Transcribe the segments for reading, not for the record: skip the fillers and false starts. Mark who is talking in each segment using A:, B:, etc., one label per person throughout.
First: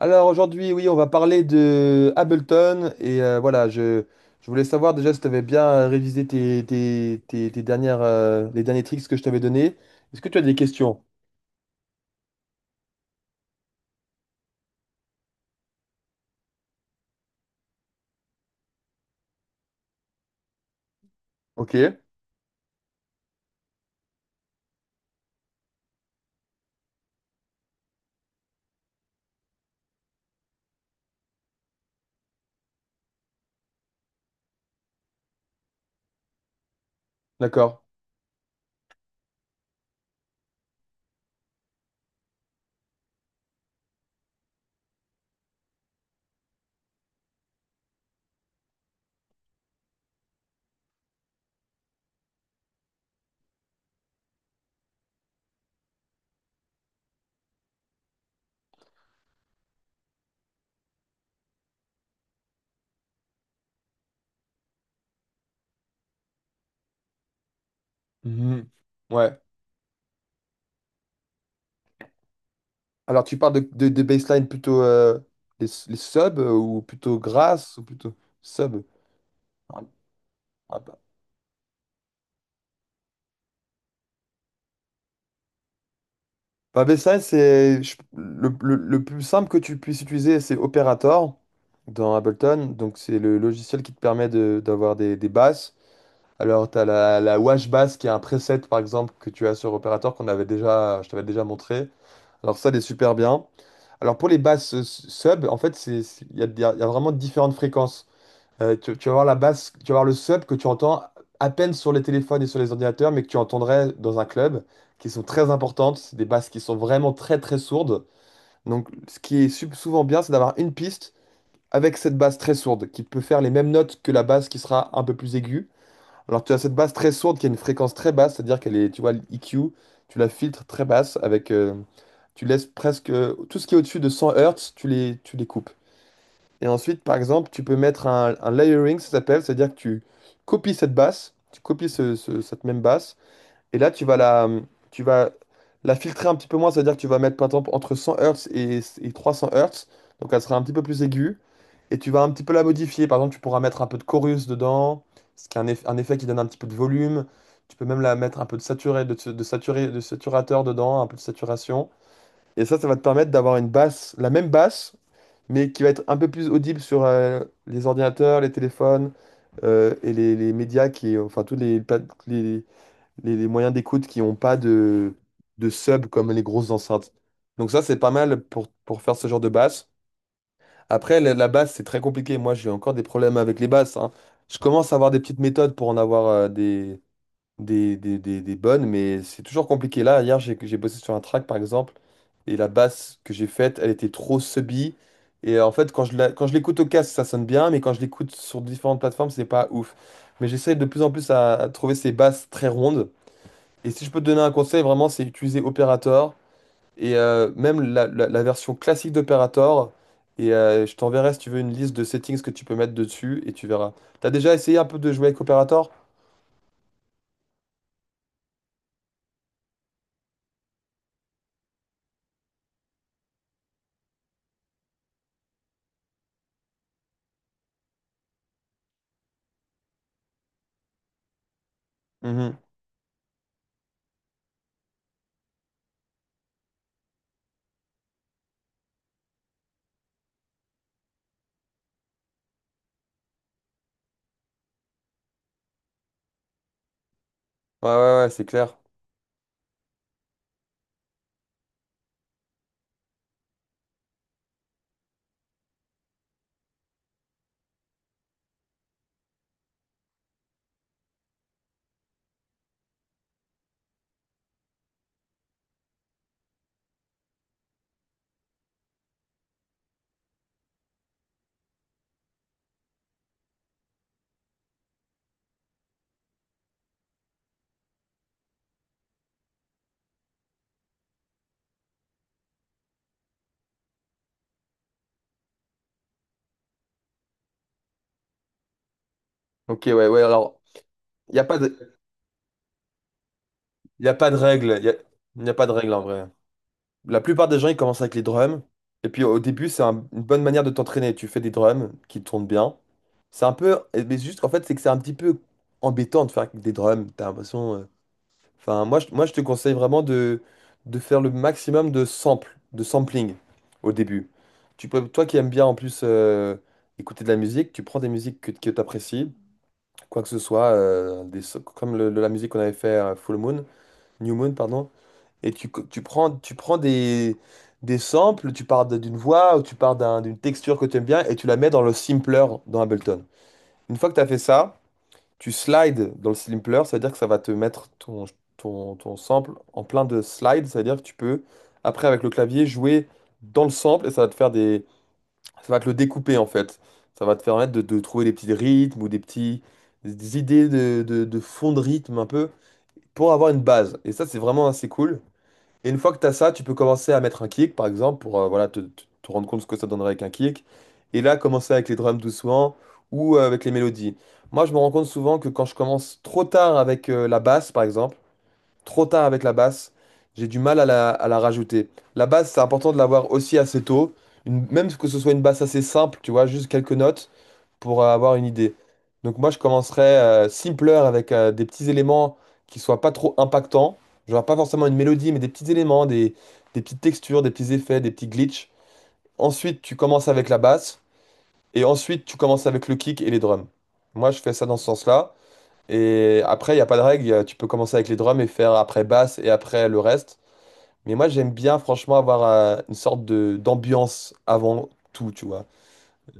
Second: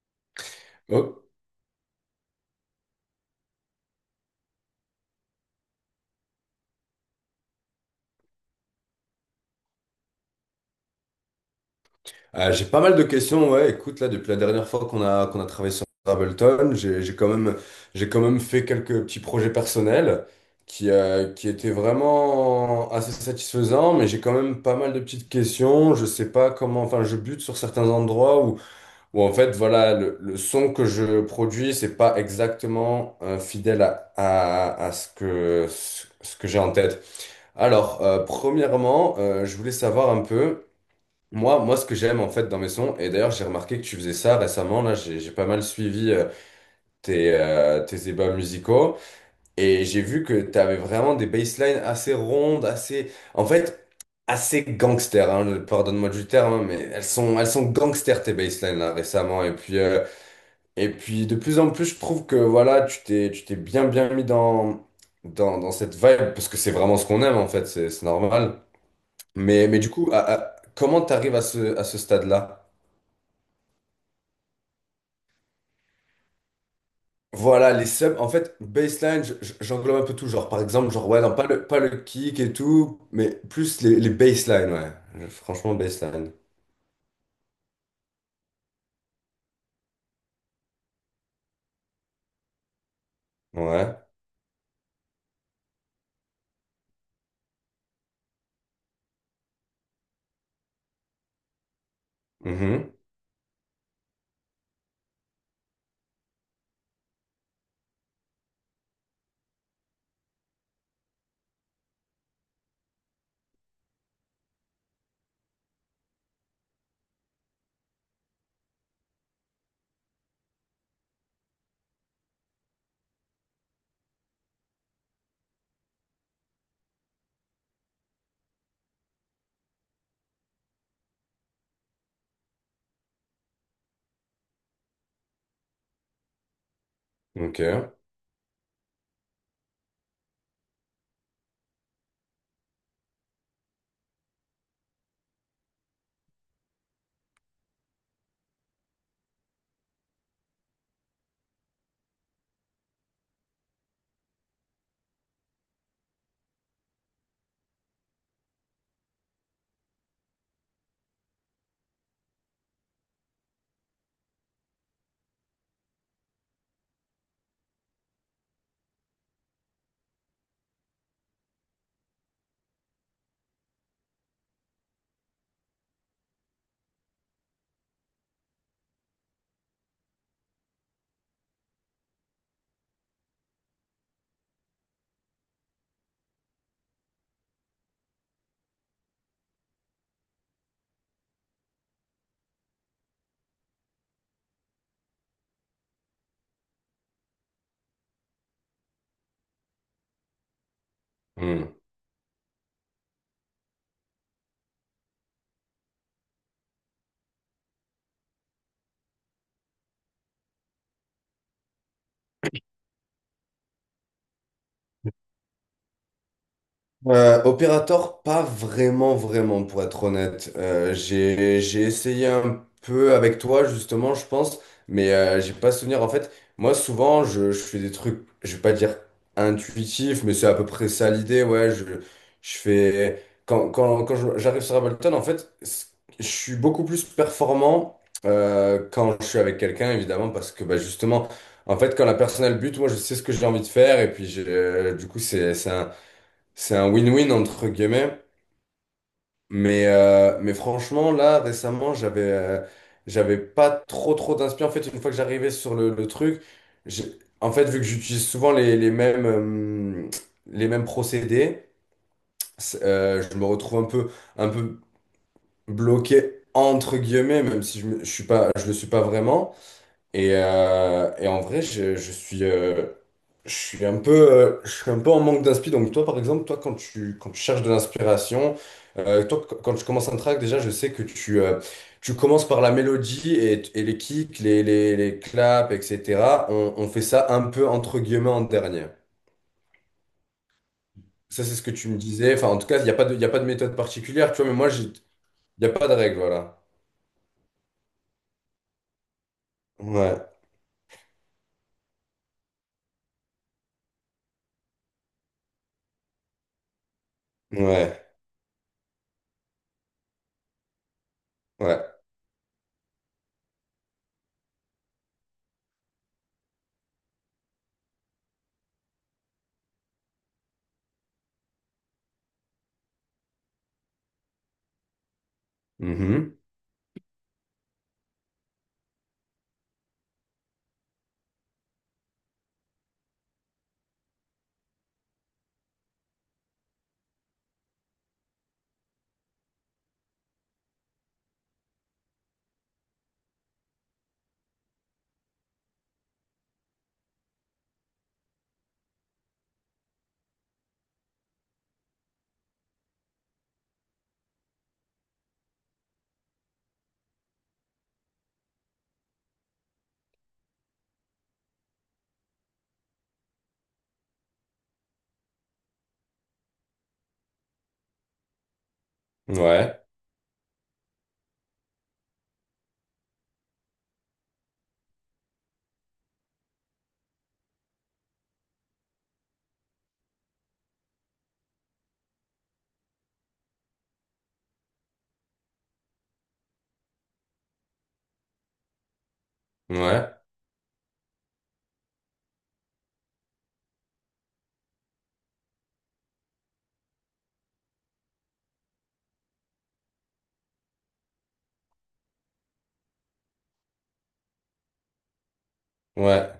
A: Alors aujourd'hui, oui, on va
B: Oh.
A: parler de Ableton et voilà, je voulais savoir déjà si tu avais bien révisé les derniers tricks que je t'avais donnés. Est-ce que tu as des questions?
B: J'ai pas mal de questions, ouais. Écoute, là, depuis la dernière fois qu'on a travaillé sur Ableton, j'ai quand même fait quelques petits projets personnels qui étaient
A: Ok,
B: vraiment assez satisfaisants, mais j'ai quand même pas mal de petites questions. Je sais pas comment, enfin, je bute sur certains endroits où en fait, voilà, le son que je produis, c'est pas exactement fidèle à ce que, ce que j'ai en tête.
A: d'accord.
B: Alors, premièrement, je voulais savoir un peu. Moi, ce que j'aime en fait dans mes sons, et d'ailleurs j'ai remarqué que tu faisais ça récemment, là j'ai pas mal suivi tes débats musicaux, et j'ai vu que tu avais vraiment des basslines assez rondes, assez, en fait, assez gangster, hein, pardonne-moi du terme, hein, mais elles sont gangster tes basslines là récemment, et puis de plus en plus je trouve que voilà, tu t'es bien bien mis dans cette vibe, parce que c'est vraiment ce qu'on aime en fait, c'est normal.
A: Mhm. Ouais.
B: Mais du coup, comment t'arrives à ce stade-là?
A: Alors tu parles de baseline plutôt les subs ou plutôt
B: Voilà,
A: grasses ou
B: les
A: plutôt
B: subs, en fait,
A: sub?
B: baseline, j'englobe un peu tout, genre, par exemple, genre, ouais, non, pas le kick et tout, mais plus les baselines, ouais. Franchement, baseline.
A: Bah, BSI, c'est le plus simple que tu puisses utiliser, c'est Operator dans Ableton. Donc, c'est le logiciel qui
B: Ouais.
A: te permet d'avoir des basses. Alors, tu as la Wash Bass qui est un preset, par exemple, que tu as sur Operator qu'on avait déjà, je t'avais déjà montré. Alors, ça, elle est
B: Mhm.
A: super bien. Alors, pour les basses sub, en fait, il y a vraiment différentes fréquences. Tu vas voir la basse, tu vas voir le sub que tu entends à peine sur les téléphones et sur les ordinateurs, mais que tu entendrais dans un club, qui sont très importantes. C'est des basses qui sont vraiment très très sourdes. Donc, ce qui est souvent bien, c'est d'avoir une piste avec cette basse très sourde, qui peut faire les mêmes notes que la basse qui sera un peu plus aiguë. Alors, tu as cette basse très sourde qui a une fréquence très basse, c'est-à-dire qu'elle est, tu vois, l'EQ, tu la filtres très basse avec, tu laisses presque tout ce qui est au-dessus de 100 Hz, tu les coupes. Et ensuite, par exemple,
B: Ok.
A: tu peux mettre un layering, ça s'appelle, c'est-à-dire que tu copies cette basse, tu copies cette même basse, et là, tu vas la filtrer un petit peu moins, c'est-à-dire que tu vas mettre, par exemple, entre 100 Hz et 300 Hz, donc elle sera un petit peu plus aiguë, et tu vas un petit peu la modifier. Par exemple, tu pourras mettre un peu de chorus dedans, ce qui est un effet qui donne un petit peu de volume. Tu peux même la mettre un peu de saturé, de saturé, de saturateur dedans, un peu de saturation. Et ça va te permettre d'avoir une basse, la même basse, mais qui va être un peu plus audible sur les ordinateurs, les téléphones et les médias qui, enfin tous les, pla- les, les moyens d'écoute qui n'ont pas de sub comme les grosses enceintes. Donc ça, c'est pas mal pour faire ce genre de basse. Après, la basse, c'est très compliqué. Moi, j'ai encore des problèmes avec les basses, hein. Je commence à avoir des petites méthodes pour en avoir des bonnes, mais c'est toujours compliqué. Là, hier, j'ai bossé sur un track, par exemple, et la basse que j'ai faite, elle était trop subie. Et en fait, quand je l'écoute au casque, ça sonne bien, mais quand je l'écoute sur différentes plateformes, c'est pas ouf. Mais j'essaie de plus en plus à
B: Mm.
A: trouver ces basses très rondes. Et si je peux te donner un conseil, vraiment, c'est utiliser Operator, et même la version classique d'Operator. Et je t'enverrai, si tu veux, une liste de settings que tu peux mettre dessus, et tu verras. T'as déjà essayé un peu de jouer avec Operator?
B: Opérateur, pas vraiment, vraiment, pour être honnête. J'ai essayé un peu avec toi, justement, je pense, mais j'ai pas souvenir. En fait, moi, souvent, je fais des trucs, je vais pas dire intuitifs, mais c'est à peu près ça l'idée, ouais.
A: Mhm.
B: Je fais. J'arrive sur Ableton, en fait, je suis beaucoup plus performant quand je suis avec quelqu'un, évidemment, parce que, bah, justement, en fait, quand la personne a le but, moi, je sais ce que j'ai envie de faire, et puis, du coup, c'est un. C'est un win-win entre
A: Ouais,
B: guillemets,
A: ouais, ouais, c'est clair.
B: mais franchement, là, récemment, j'avais pas trop trop d'inspiration. En fait, une fois que j'arrivais sur le truc, j'ai- en fait, vu que j'utilise souvent les mêmes procédés, je me retrouve un peu bloqué entre guillemets, même si je suis pas, je le suis pas vraiment. Et en vrai, je suis un peu, je suis un peu en manque d'inspi. Donc toi, par exemple, toi, quand quand tu cherches de l'inspiration, toi, quand tu commences un track, déjà, je sais que tu commences par la mélodie et les kicks, les claps, etc. On fait ça un peu entre guillemets en dernier.
A: Ok, ouais, ouais, alors, il n'y a
B: Ça, c'est
A: pas
B: ce que tu me
A: de,
B: disais. Enfin, en tout cas, il y a pas de méthode
A: y a pas
B: particulière,
A: de
B: tu vois. Mais moi,
A: règle, il n'y
B: il
A: a, y a pas
B: n'y a
A: de
B: pas
A: règle
B: de
A: en
B: règle,
A: vrai.
B: voilà.
A: La plupart des gens, ils commencent avec les drums, et puis au début, c'est une
B: Ouais,
A: bonne manière de t'entraîner. Tu fais des drums qui tournent bien. C'est un peu, eh, mais juste, en fait, c'est que c'est un petit peu embêtant de faire avec des drums, t'as l'impression.
B: ouais,
A: Enfin, moi, je te conseille vraiment de faire le maximum
B: ouais.
A: de samples, de sampling au début. Tu peux, toi qui aimes bien, en plus, écouter de la musique, tu prends des musiques que tu apprécies, quoi que ce soit, comme la musique qu'on avait fait Full Moon, New Moon, pardon, et
B: Mhm.
A: tu prends des samples, tu pars d'une voix ou tu pars d'une texture que tu aimes bien et tu la mets dans le sampler dans Ableton. Une fois que tu as fait ça, tu slides dans le sampler, c'est-à-dire que ça va te mettre ton sample en plein de slides, c'est-à-dire que tu peux, après avec le clavier, jouer dans le sample et ça va te le découper en fait. Ça va te permettre de trouver des petits rythmes ou des idées de fond de rythme un peu pour avoir une base. Et ça, c'est vraiment assez cool. Et une fois que tu as ça, tu peux commencer à mettre un kick par exemple pour voilà, te rendre compte ce que ça donnerait avec un kick. Et là, commencer avec les drums doucement ou avec les mélodies. Moi, je me rends compte souvent que quand je commence trop tard avec la basse par exemple, trop tard avec la
B: Ouais,
A: basse. J'ai du mal à la rajouter. La basse, c'est important de l'avoir aussi assez tôt. Même que ce soit une basse assez simple, tu vois, juste quelques notes pour avoir une idée. Donc moi, je commencerais simpler avec des petits éléments qui soient pas trop impactants. Genre pas forcément une mélodie, mais des petits éléments, des petites textures, des petits effets, des petits glitches. Ensuite, tu
B: ouais.
A: commences avec la basse. Et ensuite, tu commences avec le kick et les drums. Moi, je fais ça dans ce sens-là. Et après, il n'y a pas de règle. Tu peux commencer avec les drums et faire après basse et après le reste. Mais moi, j'aime bien, franchement, avoir une sorte de d'ambiance avant tout, tu vois.
B: Ouais.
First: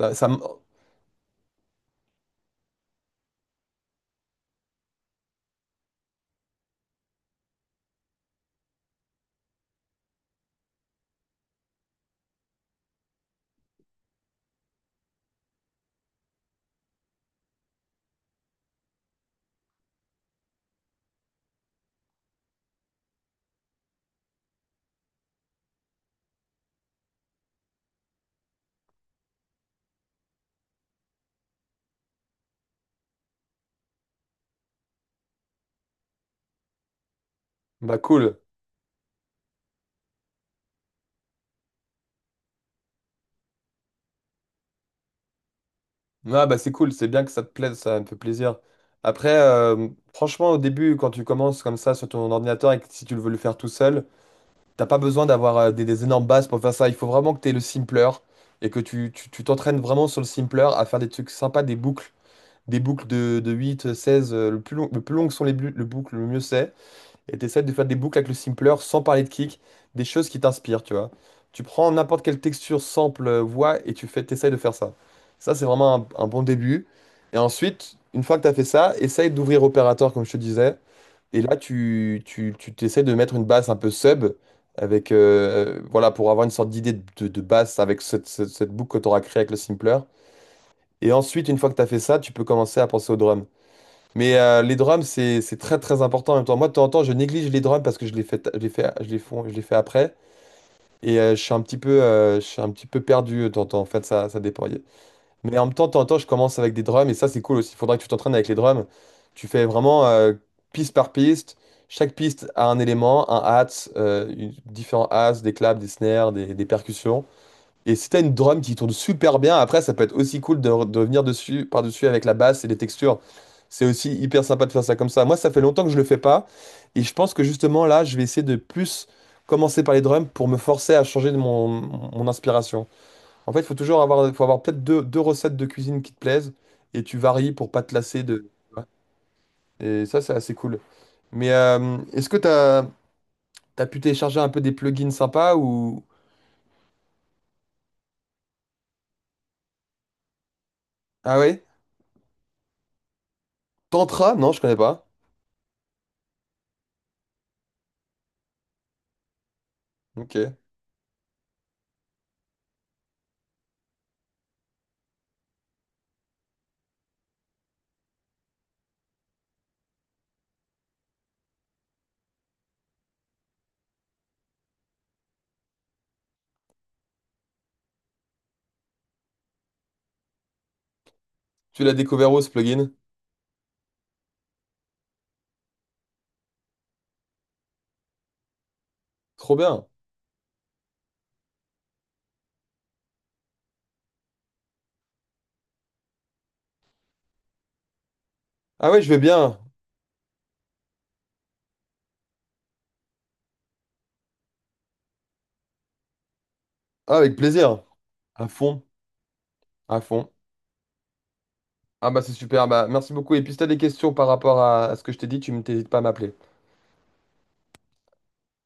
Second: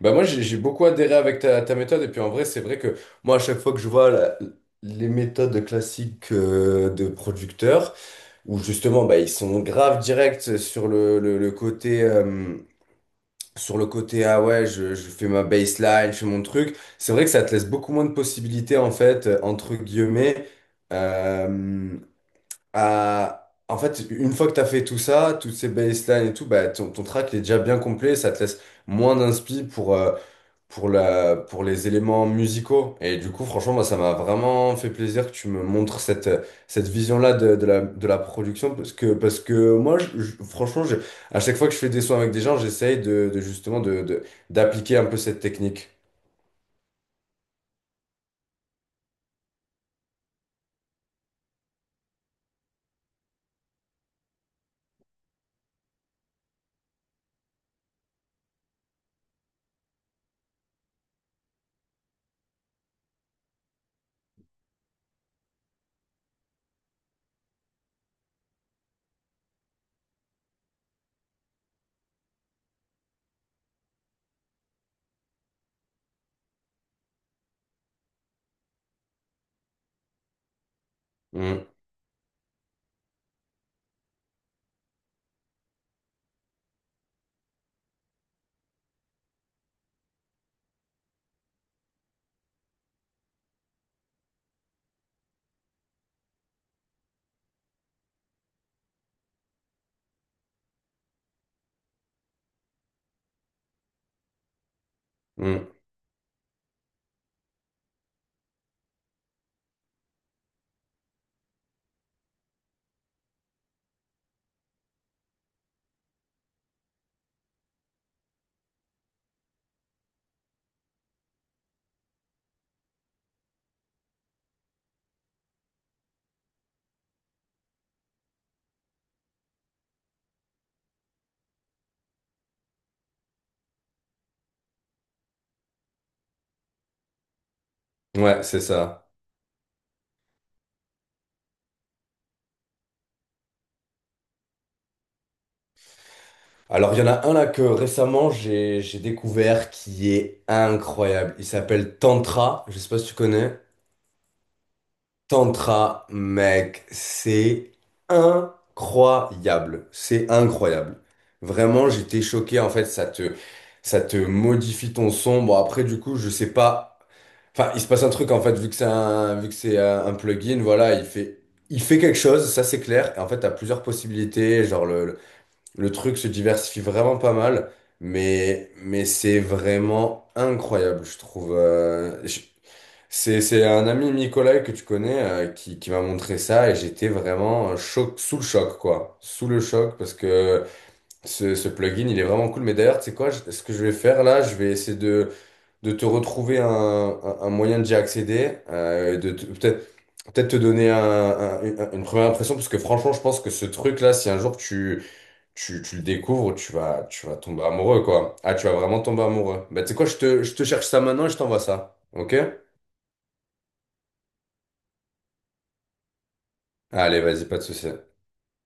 B: Bah moi
A: ça me-
B: j'ai beaucoup adhéré avec ta méthode et puis en vrai c'est vrai que moi à chaque fois que je vois les méthodes classiques de producteurs où justement bah ils sont grave directs sur le côté sur le côté ah ouais je fais ma baseline, je fais mon truc, c'est vrai que ça te laisse beaucoup moins de possibilités en fait entre guillemets euh, à en fait une fois que t'as fait tout ça, toutes ces baselines et tout bah ton track il est déjà bien complet, ça te laisse moins d'inspi pour pour les éléments musicaux. Et du coup, franchement, moi, ça m'a vraiment fait plaisir que tu me montres cette vision-là de
A: Bah,
B: de la
A: cool.
B: production. Parce que moi, franchement, à chaque fois que je fais des sons avec des gens, j'essaye de justement d'appliquer un peu cette technique.
A: Ah, bah, c'est cool. C'est bien que ça te plaise. Ça me fait plaisir. Après, franchement, au début, quand tu commences comme ça sur ton ordinateur et que si tu le veux le faire tout seul, t'as pas besoin d'avoir des énormes basses pour faire ça. Il faut vraiment que tu aies le simpler et que tu t'entraînes vraiment sur le simpler à faire des trucs sympas, des boucles. Des boucles de 8 16 le plus long que sont le boucles, le mieux c'est. Et t'essaies de faire des boucles avec le simpler sans parler de kick, des choses qui t'inspirent, tu vois. Tu prends n'importe quelle texture, sample, voix, et t'essayes de faire ça. Ça, c'est vraiment un bon début. Et ensuite, une fois que t'as fait ça, essaye d'ouvrir opérateur, comme je te disais. Et là,
B: Mm,
A: tu t'essayes de mettre une basse un peu sub, avec, voilà, pour avoir une sorte d'idée de basse avec cette boucle que tu auras créée avec le simpler. Et ensuite, une fois que tu as fait ça, tu peux commencer à penser au drum. Mais les drums, c'est très très important en même temps. Moi, de temps en temps, je néglige les drums parce que je les fais, je les fais, je les font- je les fais après. Et je suis un petit peu perdu de temps en temps. En fait, ça dépend. Mais en même
B: mm.
A: temps, de temps en temps, je commence avec des drums et ça, c'est cool aussi. Il faudra que tu t'entraînes avec les drums. Tu fais vraiment piste par piste. Chaque piste a un élément, un hats, différents hats, des claps, des snares, des percussions. Et si t'as une drum qui tourne super bien, après, ça peut être aussi cool de venir dessus, par-dessus avec la basse et les textures. C'est aussi hyper sympa de faire ça comme ça. Moi, ça fait longtemps que je le fais pas. Et je pense que justement, là, je vais essayer de plus commencer par les drums pour me forcer à changer de mon inspiration. En fait, il faut toujours avoir, faut avoir peut-être deux recettes de cuisine qui te plaisent et tu varies pour pas te lasser
B: Ouais,
A: de.
B: c'est
A: Tu
B: ça.
A: Et ça, c'est assez cool. Mais est-ce que t'as pu télécharger un peu des plugins sympas ou.
B: Alors, il y en a un là que récemment j'ai découvert qui est incroyable.
A: Ah
B: Il
A: ouais?
B: s'appelle Tantra. Je sais pas si tu connais.
A: Tantra? Non, je connais pas.
B: Tantra, mec, c'est incroyable. C'est
A: Ok.
B: incroyable. Vraiment, j'étais choqué. En fait, ça te modifie ton son. Bon, après, du coup, je sais pas. Enfin, il se passe un truc, en fait, vu que c'est un plugin, voilà, il fait quelque chose, ça c'est clair. Et en fait, t'as plusieurs possibilités. Genre, le truc se diversifie vraiment pas mal. Mais c'est vraiment incroyable, je trouve.
A: Tu l'as découvert où ce plugin?
B: C'est un ami Nicolas que tu connais qui m'a montré ça et j'étais vraiment choc, sous le choc, quoi. Sous
A: Trop
B: le
A: bien.
B: choc parce que ce plugin, il est vraiment cool. Mais d'ailleurs, tu sais quoi, ce que je vais faire là, je vais essayer de te retrouver un moyen d'y accéder,
A: Ah ouais, je vais
B: de
A: bien.
B: peut-être peut-être te donner une première impression parce que franchement, je pense que ce truc-là, si un jour tu le découvres,
A: Ah,
B: tu
A: avec
B: vas tomber
A: plaisir.
B: amoureux, quoi.
A: À
B: Ah, tu vas
A: fond,
B: vraiment tomber amoureux. Bah, tu sais
A: à
B: quoi,
A: fond.
B: je te cherche ça maintenant et je t'envoie ça.
A: Ah bah c'est
B: Ok?
A: super. Bah, merci beaucoup. Et puis si t'as des questions par rapport à ce que je t'ai dit, tu ne t'hésites pas à m'appeler.
B: Allez, vas-y, pas de souci.